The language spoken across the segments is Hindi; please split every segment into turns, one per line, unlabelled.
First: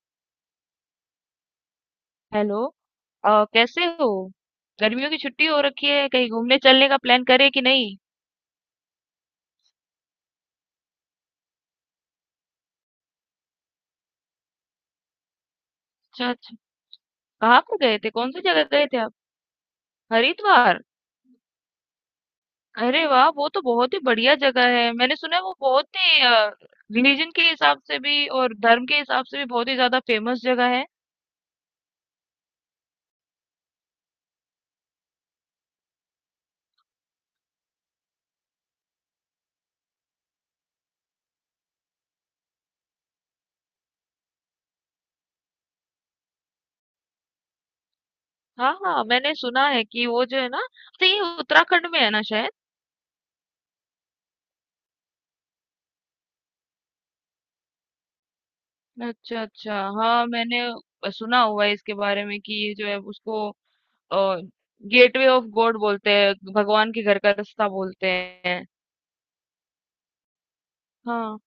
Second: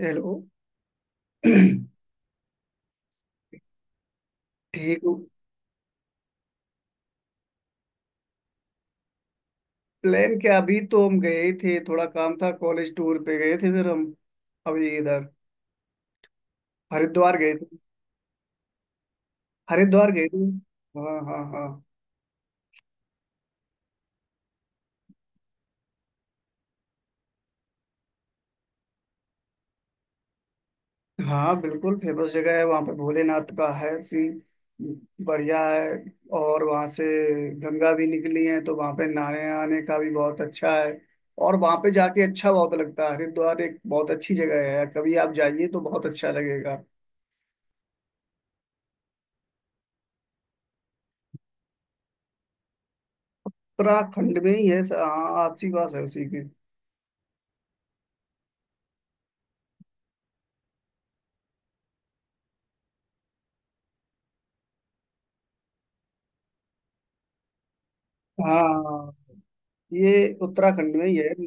हेलो।
हेलो। कैसे हो?
ठीक
गर्मियों
हूँ।
की छुट्टी हो रखी है, कहीं घूमने चलने का प्लान करे कि नहीं?
प्लान क्या, अभी तो हम गए ही थे। थोड़ा काम था, कॉलेज टूर पे गए थे फिर हम अभी इधर
अच्छा, अच्छा।
हरिद्वार गए
कहाँ
थे।
पर गए थे, कौन सी जगह गए थे आप?
हरिद्वार गए थे।
हरिद्वार।
हाँ हाँ हाँ।
अरे वाह, वो तो बहुत ही बढ़िया जगह है, मैंने सुना है वो बहुत ही रिलीजन के हिसाब से भी और धर्म के हिसाब से भी बहुत ही ज्यादा फेमस जगह है।
हाँ बिल्कुल फेमस जगह है, वहाँ पे भोलेनाथ का है सीन। बढ़िया है। और वहाँ से गंगा भी निकली है तो वहाँ पे नहाने आने का भी बहुत अच्छा है। और वहाँ पे जाके अच्छा बहुत लगता है। हरिद्वार एक बहुत अच्छी जगह है, कभी आप जाइए तो बहुत अच्छा लगेगा।
हाँ हाँ, मैंने सुना है कि वो जो है ना, तो ये उत्तराखंड में है ना शायद।
उत्तराखंड में ही है। हाँ आपसी बात है उसी की।
अच्छा अच्छा, हाँ मैंने सुना हुआ है इसके बारे में कि ये जो है उसको और गेटवे ऑफ गॉड बोलते हैं, भगवान के घर का रास्ता बोलते हैं।
हाँ, ये उत्तराखंड में ही है,
हाँ,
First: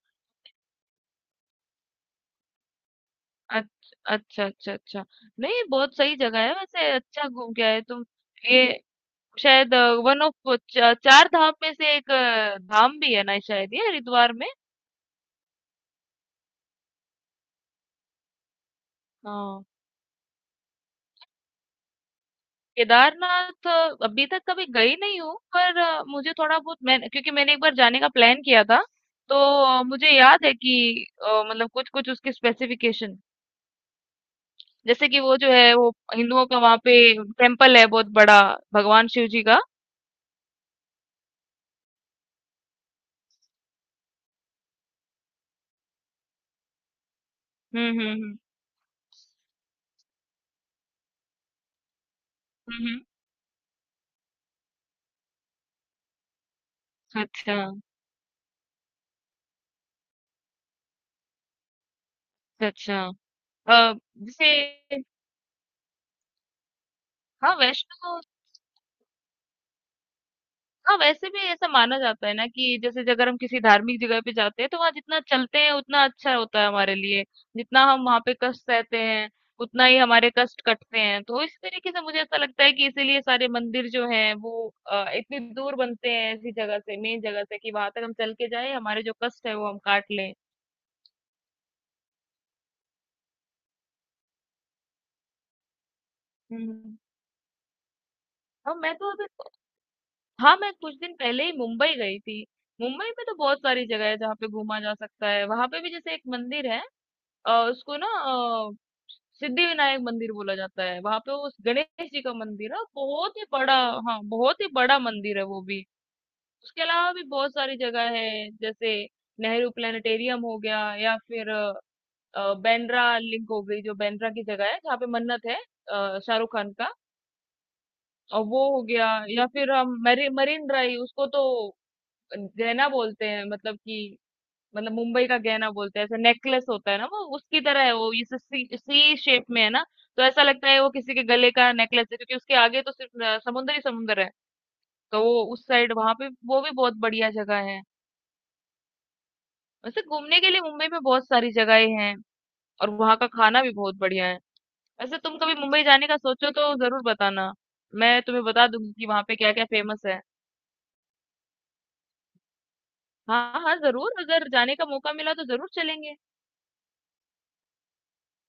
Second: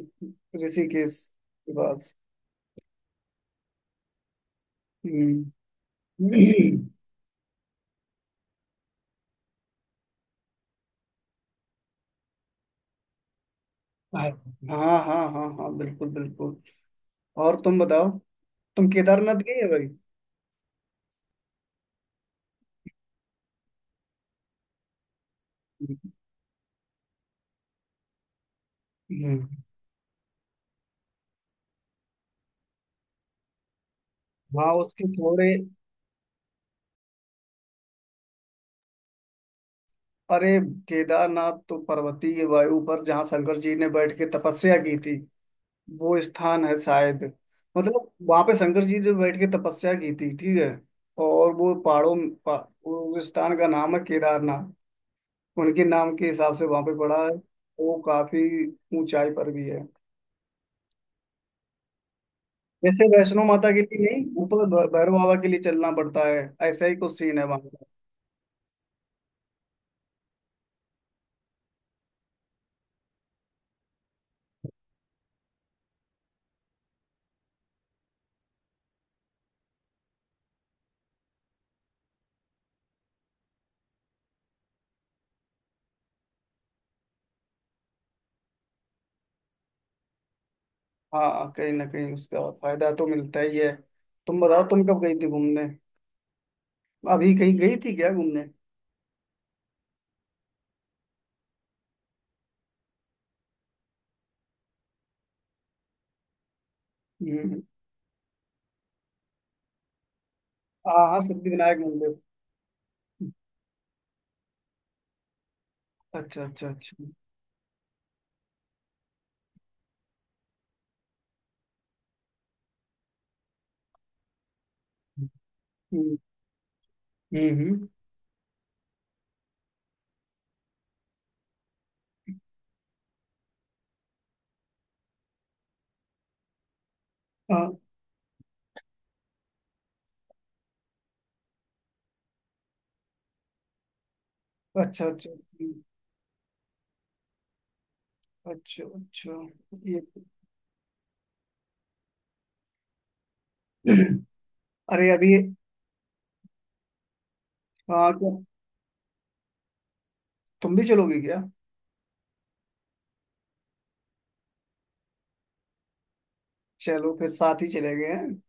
ऋषिकेश के पास।
अच्छा, अच्छा, अच्छा।
हम्म।
नहीं, ये बहुत सही जगह है वैसे, अच्छा घूम के आए तुम। ये शायद वन ऑफ च 4 धाम में से एक धाम भी है ना शायद, ये
हाँ
हरिद्वार में?
हाँ हाँ हाँ, हाँ, बिल्कुल बिल्कुल। और तुम बताओ, तुम केदारनाथ गए
हाँ।
हो भाई?
केदारनाथ अभी तक कभी गई नहीं हूँ, पर मुझे थोड़ा बहुत, मैंने क्योंकि मैंने एक बार जाने का प्लान किया था, तो
हम्म।
मुझे याद है कि मतलब कुछ-कुछ उसके स्पेसिफिकेशन,
हाँ उसके
जैसे कि वो जो
थोड़े।
है वो हिंदुओं का वहां पे टेम्पल है बहुत बड़ा, भगवान शिव जी का।
अरे केदारनाथ तो पर्वतीय वायु पर जहाँ शंकर जी ने बैठ के तपस्या की थी, वो स्थान है शायद। मतलब
हम्म।
वहां पे शंकर जी ने बैठ के तपस्या की थी, ठीक है। और वो
हम्म, हम्म।
उस स्थान का नाम है केदारनाथ। उनके नाम के हिसाब से वहां पे पड़ा है।
अच्छा
वो काफी ऊंचाई पर भी है।
अच्छा
जैसे वैष्णो माता के
अच्छा।
लिए नहीं, ऊपर
जैसे।
भैरव बाबा के लिए चलना पड़ता है। ऐसा ही कुछ सीन है
हाँ
वहां का।
वैष्णो। हाँ, वैसे भी ऐसा माना जाता है ना कि जैसे कि अगर हम किसी धार्मिक जगह पे जाते हैं तो वहाँ जितना चलते हैं उतना अच्छा होता है हमारे लिए, जितना हम वहाँ पे कष्ट सहते हैं उतना ही हमारे कष्ट कटते हैं। तो इस तरीके से मुझे ऐसा लगता है कि इसीलिए सारे मंदिर जो हैं वो इतनी दूर बनते हैं ऐसी जगह से, मेन जगह से, कि वहां तक हम चल के जाए, हमारे जो कष्ट है वो हम काट लें।
हाँ कहीं ना कहीं उसका फायदा तो मिलता ही है। तुम बताओ, तुम कब गई थी घूमने?
हम्म।
अभी कहीं गई थी क्या घूमने?
हाँ मैं तो अभी, हाँ मैं कुछ दिन पहले ही मुंबई गई थी। मुंबई में तो बहुत सारी जगह है जहाँ पे घूमा जा सकता है। वहां पे भी जैसे एक मंदिर है,
हम्म।
उसको ना सिद्धिविनायक मंदिर बोला जाता है,
हाँ
वहां
हाँ,
पे उस
सिद्धिविनायक
गणेश
मंदिर।
जी का मंदिर है बहुत ही बड़ा। हाँ, बहुत ही बड़ा मंदिर है वो भी।
अच्छा अच्छा
उसके
अच्छा।
अलावा भी बहुत सारी जगह है, जैसे नेहरू प्लानिटेरियम हो गया, या फिर बांद्रा लिंक हो गई, जो बांद्रा की जगह है जहाँ पे मन्नत है
हम्म
शाहरुख खान का।
हम्म हम्म।
और वो हो गया, या फिर हम मरीन ड्राइव, उसको तो जैना बोलते हैं, मतलब कि मतलब मुंबई का गहना बोलते हैं। ऐसा नेकलेस होता है ना, वो उसकी
हाँ।
तरह है, वो इस सी शेप में है ना। तो ऐसा लगता है वो किसी के गले का नेकलेस है, क्योंकि उसके आगे तो सिर्फ समुंदर ही समुंदर है।
अच्छा
तो
अच्छा
वो
अच्छा।
उस साइड, वहां पे वो भी बहुत बढ़िया जगह है।
अच्छा अच्छा। ये
वैसे घूमने के लिए मुंबई में बहुत सारी जगहें हैं और वहां का खाना भी बहुत बढ़िया है।
अरे
वैसे
अभी।
तुम कभी मुंबई जाने का सोचो तो जरूर बताना,
हाँ
मैं
क्या,
तुम्हें बता दूंगी कि वहां पे क्या क्या फेमस है।
तुम भी चलोगे क्या?
हाँ हाँ जरूर, अगर जाने का मौका मिला तो जरूर चलेंगे।
चलो फिर साथ ही चले गए हैं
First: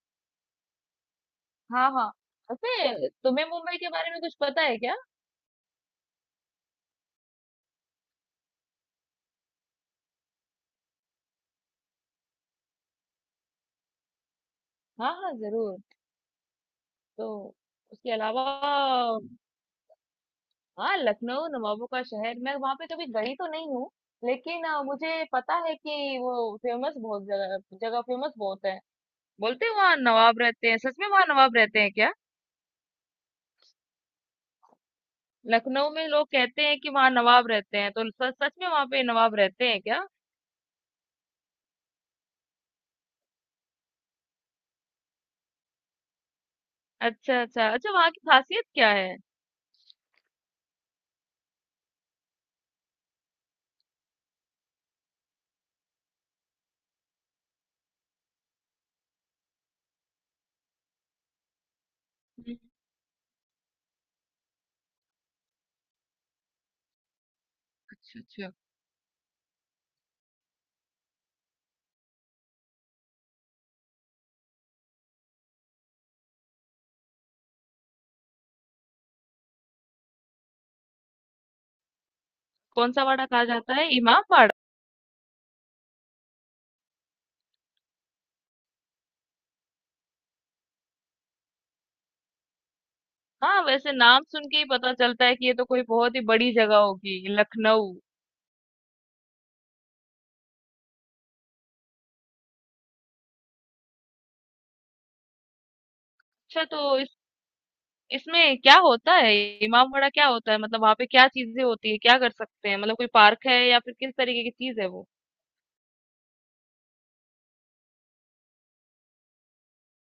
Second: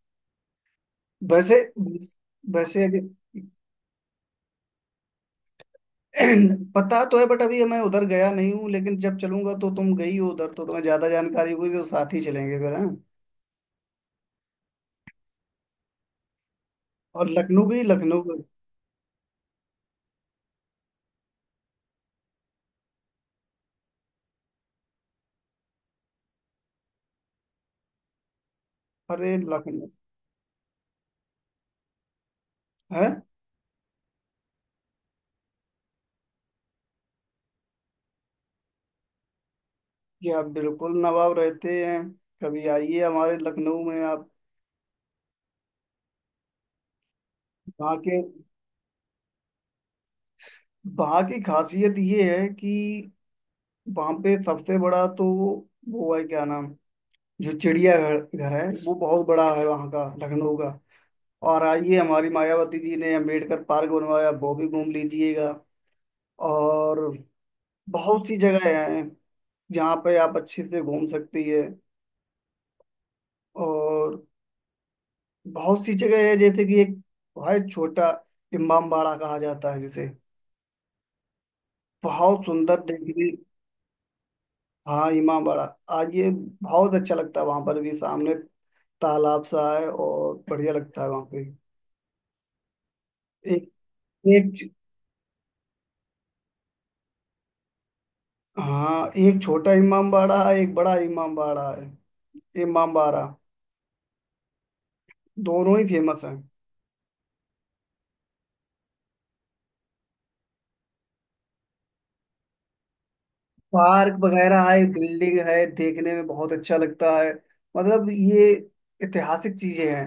वैसे।
हाँ हाँ।
वैसे अभी
वैसे तुम्हें मुंबई के बारे में कुछ पता है क्या?
पता तो है बट अभी मैं उधर गया नहीं हूँ, लेकिन जब चलूंगा तो तुम गई हो उधर तो तुम्हें ज्यादा जानकारी होगी, तो साथ ही चलेंगे फिर हैं।
हाँ हाँ जरूर।
और
तो उसके अलावा, हाँ लखनऊ नवाबों का शहर, मैं वहां पे कभी गई तो नहीं हूँ, लेकिन मुझे पता है कि वो फेमस बहुत जगह जगह फेमस बहुत है।
अरे
बोलते हैं
लखनऊ
वहाँ नवाब रहते हैं, सच में वहाँ नवाब रहते हैं क्या?
है
लखनऊ में लोग कहते हैं कि वहाँ नवाब रहते हैं, तो सच सच में वहाँ पे नवाब रहते हैं क्या?
जी, आप बिल्कुल नवाब रहते हैं। कभी आइए हमारे लखनऊ में आप।
अच्छा अच्छा अच्छा।
वहाँ
वहाँ की
के
खासियत क्या है?
वहाँ की खासियत ये है कि वहाँ पे सबसे बड़ा तो वो है क्या नाम, जो चिड़ियाघर घर है वो बहुत बड़ा है वहाँ का, लखनऊ का। और आइए, हमारी
हम्म,
मायावती जी ने अम्बेडकर पार्क बनवाया, वो भी घूम लीजिएगा। और
अच्छा
बहुत सी
अच्छा।
जगह हैं जहाँ पे आप अच्छे से घूम सकती है। और बहुत सी जगह है, जैसे कि एक बहुत छोटा इमामबाड़ा कहा जाता है जिसे, बहुत सुंदर
कौन सा वाड़ा
देखने।
कहा जाता है, इमामबाड़ा?
हाँ इमामबाड़ा, आइए बहुत अच्छा लगता है वहां पर भी, सामने तालाब सा है और बढ़िया लगता है वहां पे।
हाँ,
एक
वैसे नाम सुन के ही
एक
पता चलता है कि ये तो कोई बहुत ही बड़ी जगह होगी लखनऊ।
हाँ, एक छोटा इमामबाड़ा है, एक बड़ा इमामबाड़ा है। इमामबाड़ा दोनों ही फेमस हैं।
अच्छा तो इस, इसमें क्या होता है? इमामबाड़ा क्या होता है? मतलब वहां पे क्या चीजें होती है, क्या कर सकते हैं? मतलब कोई पार्क है या फिर किस
पार्क
तरीके की
वगैरह
चीज
है,
है वो?
बिल्डिंग है, देखने में बहुत अच्छा लगता है। मतलब ये ऐतिहासिक चीजें हैं।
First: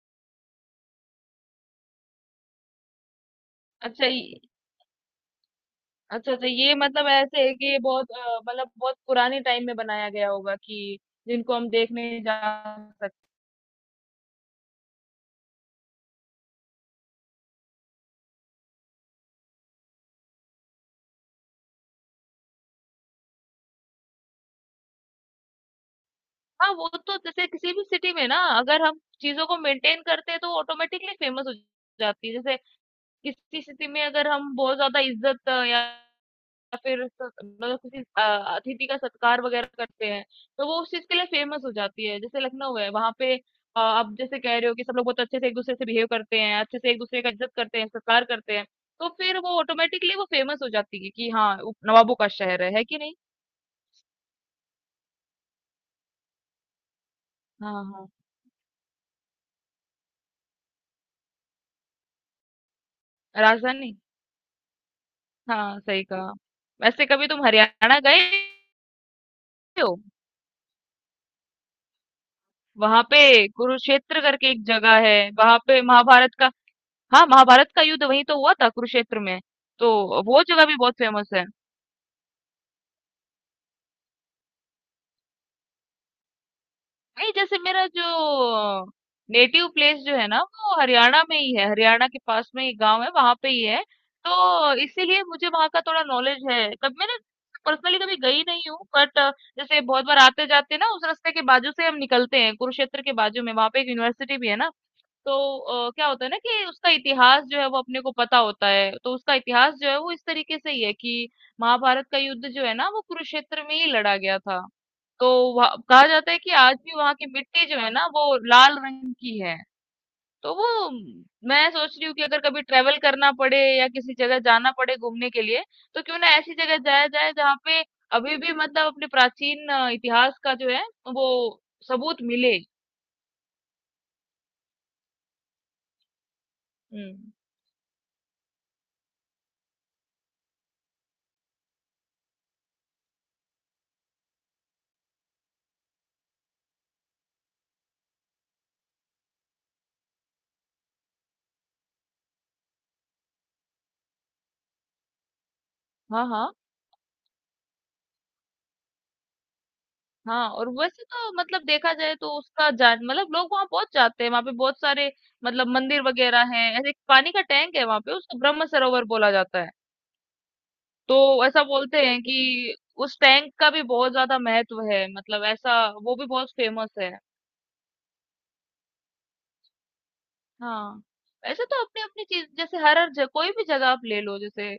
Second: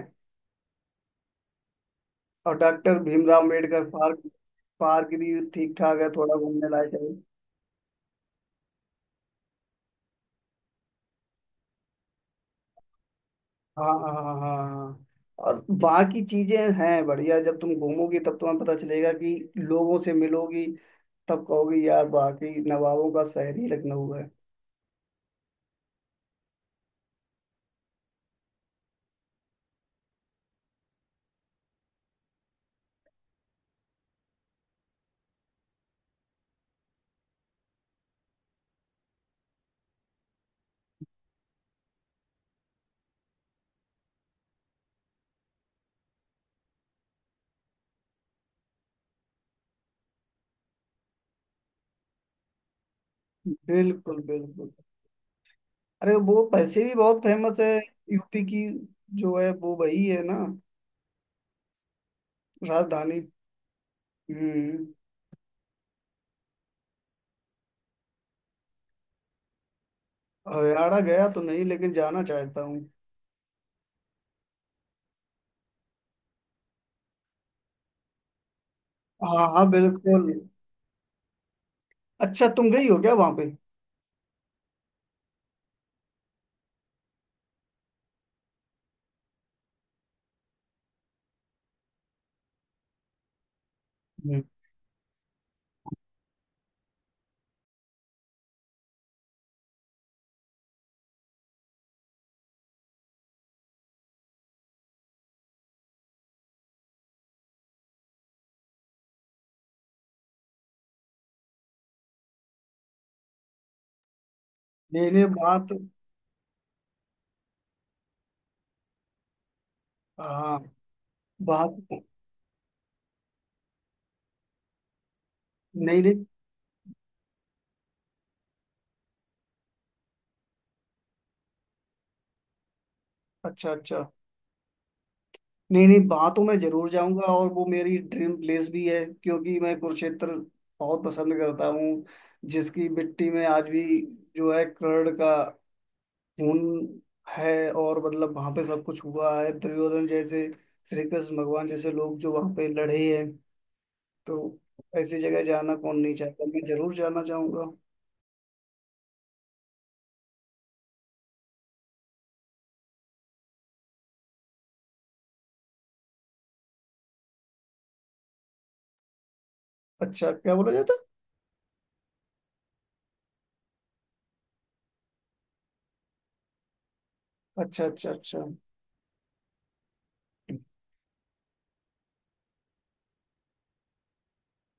और डॉक्टर भीमराव अम्बेडकर
अच्छा,
पार्क,
ये-
पार्क भी ठीक ठाक है, थोड़ा
अच्छा, तो
घूमने
ये
लायक
मतलब
है।
ऐसे है कि ये बहुत मतलब बहुत पुराने टाइम में बनाया गया होगा कि जिनको हम देखने जा सकते।
हाँ हाँ हाँ हाँ। और वहाँ की चीजें हैं बढ़िया, जब तुम घूमोगी तब तुम्हें पता चलेगा, कि लोगों से मिलोगी तब कहोगे यार वाकई नवाबों का शहर ही लखनऊ है।
हाँ, वो तो जैसे किसी भी सिटी में ना, अगर हम चीजों को मेंटेन करते हैं तो ऑटोमेटिकली फेमस हो जाती है। जैसे किसी स्थिति में अगर हम बहुत ज़्यादा इज़्ज़त या फिर स मतलब किसी अतिथि का सत्कार वग़ैरह करते हैं, तो वो उस चीज़ के लिए फ़ेमस हो जाती है। जैसे लखनऊ है, वहाँ पे आप जैसे कह रहे हो कि सब लोग बहुत अच्छे से एक-दूसरे से बिहेव करते हैं, अच्छे से एक-दूसरे का इज़्ज़त करते हैं, सत्कार करते हैं, तो फिर वो ऑटोमेटिकली वो फ़ेमस हो जाती है कि हाँ, वो नवाबों का शहर है कि नहीं?
बिल्कुल बिल्कुल। अरे वो पैसे भी बहुत फेमस है।
हाँ, हाँ।
यूपी की जो है वो वही है ना, राजधानी।
राजधानी।
हम्म।
हाँ, सही कहा। वैसे कभी तुम हरियाणा गए हो?
हरियाणा गया तो नहीं लेकिन जाना चाहता हूँ।
वहाँ पे कुरुक्षेत्र करके एक जगह है, वहाँ पे महाभारत का, हाँ, महाभारत का युद्ध वहीं तो हुआ था कुरुक्षेत्र में,
हाँ हाँ
तो
बिल्कुल।
वो जगह भी बहुत फेमस है।
अच्छा तुम गई हो क्या वहां पे?
नहीं, जैसे मेरा जो नेटिव प्लेस जो है ना वो हरियाणा में ही है, हरियाणा के पास में ही गांव है, वहां पे ही है।
हम्म।
तो इसीलिए मुझे वहां का थोड़ा नॉलेज है। कभी मैंने पर्सनली कभी गई नहीं हूँ, बट जैसे बहुत बार आते जाते ना, उस रास्ते के बाजू से हम निकलते हैं, कुरुक्षेत्र के बाजू में वहां पे एक यूनिवर्सिटी भी है ना, तो क्या होता है ना कि उसका इतिहास जो है वो अपने को पता होता है। तो उसका इतिहास जो है वो इस तरीके से ही है कि महाभारत का युद्ध जो है ना, वो कुरुक्षेत्र में ही लड़ा गया था।
नहीं नहीं
तो
बात,
वहाँ- कहा जाता है कि आज भी वहां की मिट्टी जो है ना वो लाल रंग की है। तो
हाँ
वो मैं सोच
बात,
रही हूँ कि अगर कभी ट्रेवल करना पड़े या किसी जगह जाना पड़े घूमने के लिए,
नहीं
तो क्यों
नहीं।
ना ऐसी जगह जाया जाए जहाँ पे अभी भी मतलब अपने प्राचीन इतिहास का जो है वो सबूत मिले।
अच्छा अच्छा। नहीं नहीं, बातों में जरूर जाऊंगा
हम्म।
और वो मेरी ड्रीम प्लेस भी है, क्योंकि मैं कुरुक्षेत्र बहुत पसंद करता हूँ। जिसकी मिट्टी में आज भी जो है कर्ण का खून है। और मतलब वहां पे सब कुछ हुआ है, दुर्योधन जैसे, श्री कृष्ण भगवान जैसे लोग जो वहां पे लड़े हैं। तो ऐसी जगह जाना कौन नहीं
हाँ
चाहता,
हाँ
मैं जरूर जाना चाहूंगा।
हाँ। और वैसे तो मतलब देखा जाए तो उसका जान मतलब लोग वहां बहुत जाते हैं। वहां पे बहुत सारे मतलब मंदिर वगैरह हैं, ऐसे एक पानी का टैंक है वहां पे, उसको ब्रह्म सरोवर बोला जाता है।
अच्छा क्या बोला जाता
तो ऐसा बोलते हैं कि उस टैंक का भी बहुत ज्यादा महत्व है, मतलब ऐसा, वो भी बहुत फेमस है।
है? अच्छा अच्छा अच्छा।
हाँ। ऐसे तो अपनी अपनी चीज, जैसे हर हर जगह, कोई भी जगह आप ले लो, जैसे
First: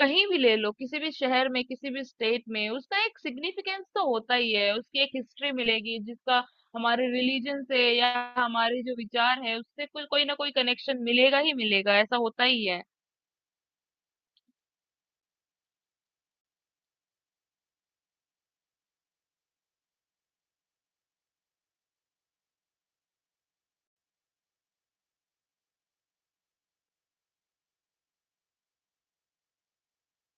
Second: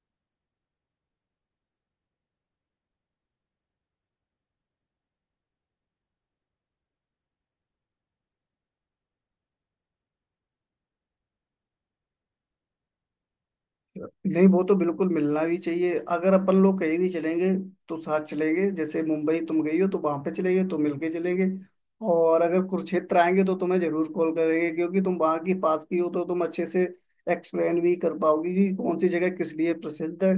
कहीं भी ले लो, किसी भी शहर में, किसी भी स्टेट में, उसका एक सिग्निफिकेंस तो होता ही है, उसकी एक हिस्ट्री मिलेगी जिसका हमारे रिलीजन से या हमारे जो विचार है उससे कोई कोई ना कोई कनेक्शन मिलेगा ही मिलेगा, ऐसा होता ही है।
नहीं वो तो बिल्कुल मिलना भी चाहिए। अगर अपन लोग कहीं भी चलेंगे तो साथ चलेंगे, जैसे मुंबई तुम गई हो तो वहां पे चलेंगे तो मिलके चलेंगे। और अगर कुरुक्षेत्र आएंगे तो तुम्हें जरूर कॉल करेंगे, क्योंकि तुम वहां की पास की हो तो तुम अच्छे से एक्सप्लेन भी कर पाओगी कि कौन सी जगह किस लिए प्रसिद्ध है।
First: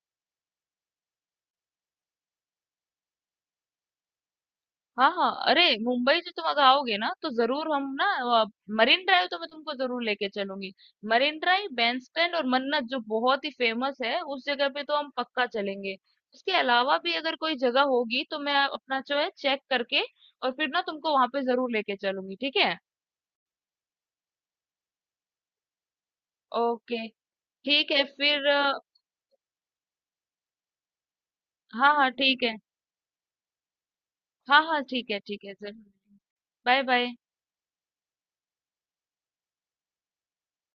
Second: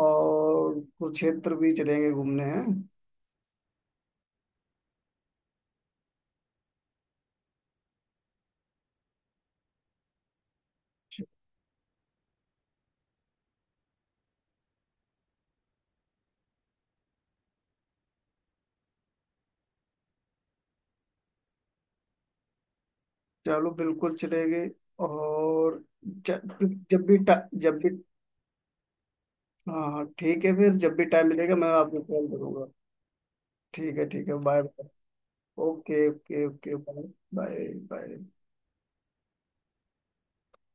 और कुरुक्षेत्र भी चलेंगे घूमने हैं।
हाँ हाँ, अरे मुंबई से तुम अगर आओगे ना, तो जरूर हम ना मरीन ड्राइव तो मैं तुमको जरूर लेके चलूंगी। मरीन ड्राइव, बैंड स्टैंड और मन्नत जो बहुत ही फेमस है, उस जगह पे तो हम पक्का चलेंगे। उसके अलावा भी अगर कोई जगह होगी तो मैं अपना जो है चेक करके और फिर ना तुमको वहां पे जरूर लेके चलूंगी, ठीक है?
चलो बिल्कुल चलेंगे। और जब जब
ओके,
भी टा- जब भी
ठीक है फिर।
हाँ हाँ, ठीक है फिर, जब भी टाइम मिलेगा मैं
हाँ
आपको
हाँ
कॉल
ठीक है।
करूंगा। ठीक है ठीक है, बाय
हाँ हाँ
बाय।
ठीक है, ठीक है जरूर।
Okay okay okay,
bye
bye.
Bye.
Bye. Bye.